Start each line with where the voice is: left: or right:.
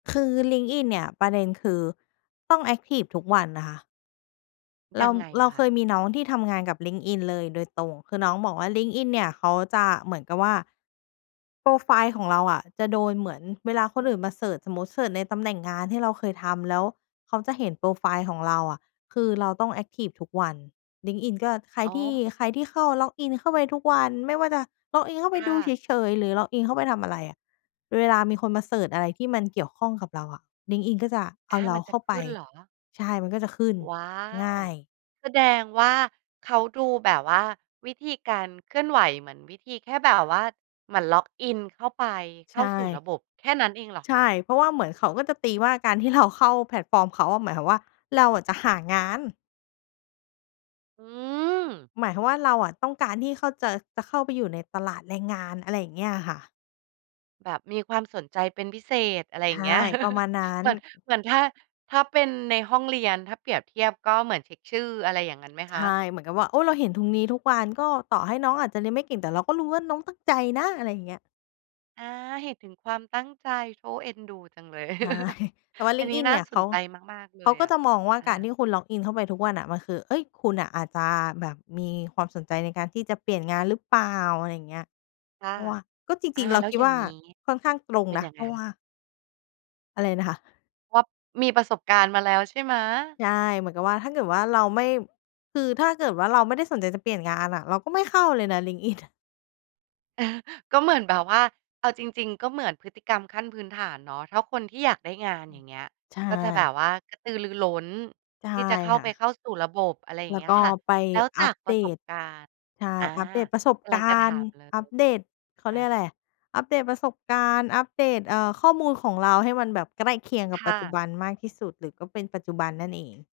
left: คือ LinkedIn เนี่ย ประเด็นคือต้องแอ็กทิฟทุกวันนะคะ เร
right: ย
left: า
right: ังไง
left: เร
right: อ
left: า
right: ะค
left: เค
right: ะ?
left: ยมีน้องที่ทำงานกับ LinkedIn เลยโดยตรง คือน้องบอกว่า LinkedIn เนี่ยเขาจะเหมือนกับว่า โพรไฟล์ของเราอะจะโดนเหมือนเวลาคนอื่นมาเซิร์ช สมมุติเซิร์ชในตำแหน่งงานที่เราเคยทำ แล้วเขาจะเห็นโพรไฟล์ของเราอะ คือเราต้องแอ็กทิฟทุกวัน LinkedIn ก็ ใคร
right: อ๋
left: ที่
right: อ
left: ใครที่เข้า log in เข้าไปทุกวัน ไม่ว่าจะ log in เข้าไป
right: ค
left: ด
right: ่
left: ูเ
right: ะ
left: ฉย ๆ หรือ log in เข้าไปทำอะไรอะ เวลามีคนมาเซิร์ชอะไรที่มันเกี่ยวข้องกับเราอะ LinkedIn ก็จะเอา
right: อา
left: เร
right: ม
left: า
right: ัน
left: เ
right: จ
left: ข
right: ะ
left: ้าไ
right: ข
left: ป
right: ึ้นเหรอ?
left: ใช่ มันก็จะขึ้น
right: ว้า
left: ง
right: ว
left: ่าย
right: แสดงว่าเขาดูแบบว่าวิธีการเคลื่อนไหว เหมือนวิธีแค่แบบว่าเหมือน log in เข้าไป
left: ใ
right: เข
left: ช
right: ้าสู่ร
left: ่
right: ะบบ แค่นั้นเองเหรอ
left: ใช
right: คะ?
left: ่ เพราะว่าเหมือนเขาก็จะตีว่า การที่เราเข้าแพลตฟอร์มเขาอะ หมายความว่า เราอะจะหางาน
right: อืม
left: หมายความว่า เราอะต้องการที่เข้า จะ จะเข้าไปอยู่ในตลาดแรงงาน อะไรอย่างเงี้ยอะค่ะ
right: แบบมีความสนใจเป็นพิเศษ อะไร
left: ใ
right: อย
left: ช
right: ่า
left: ่
right: งเงี้ย
left: ประมาณนั้
right: เ
left: น
right: หมือน เหมือน ถ้า ถ้าเป็นในห้องเรียน ถ้าเปรียบเทียบก็เหมือนเช็กชื่อ อะไรอย่างงั้นไหม
left: ใช
right: คะ?
left: ่ เหมือนกับว่า โอ้ เราเห็นถุงนี้ทุกวัน ก็ต่อให้น้องอาจจะเรียนไม่เก่งแต่เราก็รู้ว่าน้องตั้งใจนะ อะไรอย่างเงี้ย
right: อา เห็นถึงความตั้งใจ โถ เอ็นดูจังเลย
left: ใช่ แต่ว่า
right: อันนี้
left: LinkedIn
right: น่
left: เน
right: า
left: ี่ย เ
right: ส
left: ข
right: น
left: า
right: ใจมาก ๆ เล
left: เขา
right: ย
left: ก็
right: อะ
left: จะมองว่า
right: อ
left: การที
right: า
left: ่คุณ log in เข้าไปทุกวันน่ะ มันคือ เอ๊ย คุณน่ะอาจจะแบบมีความสนใจในการที่จะเปลี่ยนงานหรือเปล่า อะไรอย่างเงี้ย
right: ค่
left: เ
right: ะ
left: พราะว่า ก็จ
right: อ
left: ร
right: า
left: ิง ๆ เรา
right: แล้
left: ค
right: ว
left: ิด
right: อย่
left: ว
right: า
left: ่
right: ง
left: า
right: งี้
left: ค่อนข้างตรง
right: เป็น
left: นะ
right: ยัง
left: เพ
right: ไ
left: ร
right: ง?
left: าะว่า อะไรนะคะ?
right: เพราะมีประสบการณ์มาแล้วใช่ไหม?
left: ใช่ เหมือนกับว่า ถ้าเกิดว่าเราไม่ คือถ้าเกิดว่าเราไม่ได้สนใจจะเปลี่ยนงานอะ เราก็ไม่เข้าเลยนะ LinkedIn อะ
right: ก็เหมือนแบบว่า เอาจริง ๆ ก็เหมือนพฤติกรรมขั้นพื้นฐานเนาะ ถ้าคนที่อยากได้งาน
left: อื
right: อย่
left: อ
right: างเงี้ย
left: ใช
right: ก็จะแบ
left: ่
right: บว่ากระตือรือร้น
left: ใช่
right: ที่จะเข้า
left: ค่
right: ไ
left: ะ
right: ปเข้าสู่ระบบ อะไรอย่
left: แ
right: าง
left: ล
right: เ
left: ้
right: ง
left: ว
right: ี้ย
left: ก็
right: ค่ะ
left: ไป
right: แล้วจ
left: อั
right: า
left: ป
right: กป
left: เ
right: ร
left: ด
right: ะสบ
left: ต
right: การณ์
left: ใช่
right: อา
left: อัปเดตประสบ
right: กำล
left: ก
right: ังจะ
left: า
right: ถ
left: ร
right: า
left: ณ์
right: มเล
left: อั
right: ย
left: ปเดต เขา
right: อ
left: เรียก
right: า
left: อะไร อัปเดตประสบการณ์ อัปเดต เอ่อ ข้อมูลของเราให้มันแบบใกล้เคียงกั
right: ค
left: บป
right: ่
left: ัจจุ
right: ะ
left: บันมากที่สุด หรือก็เป็นปัจจุบันนั่นเอง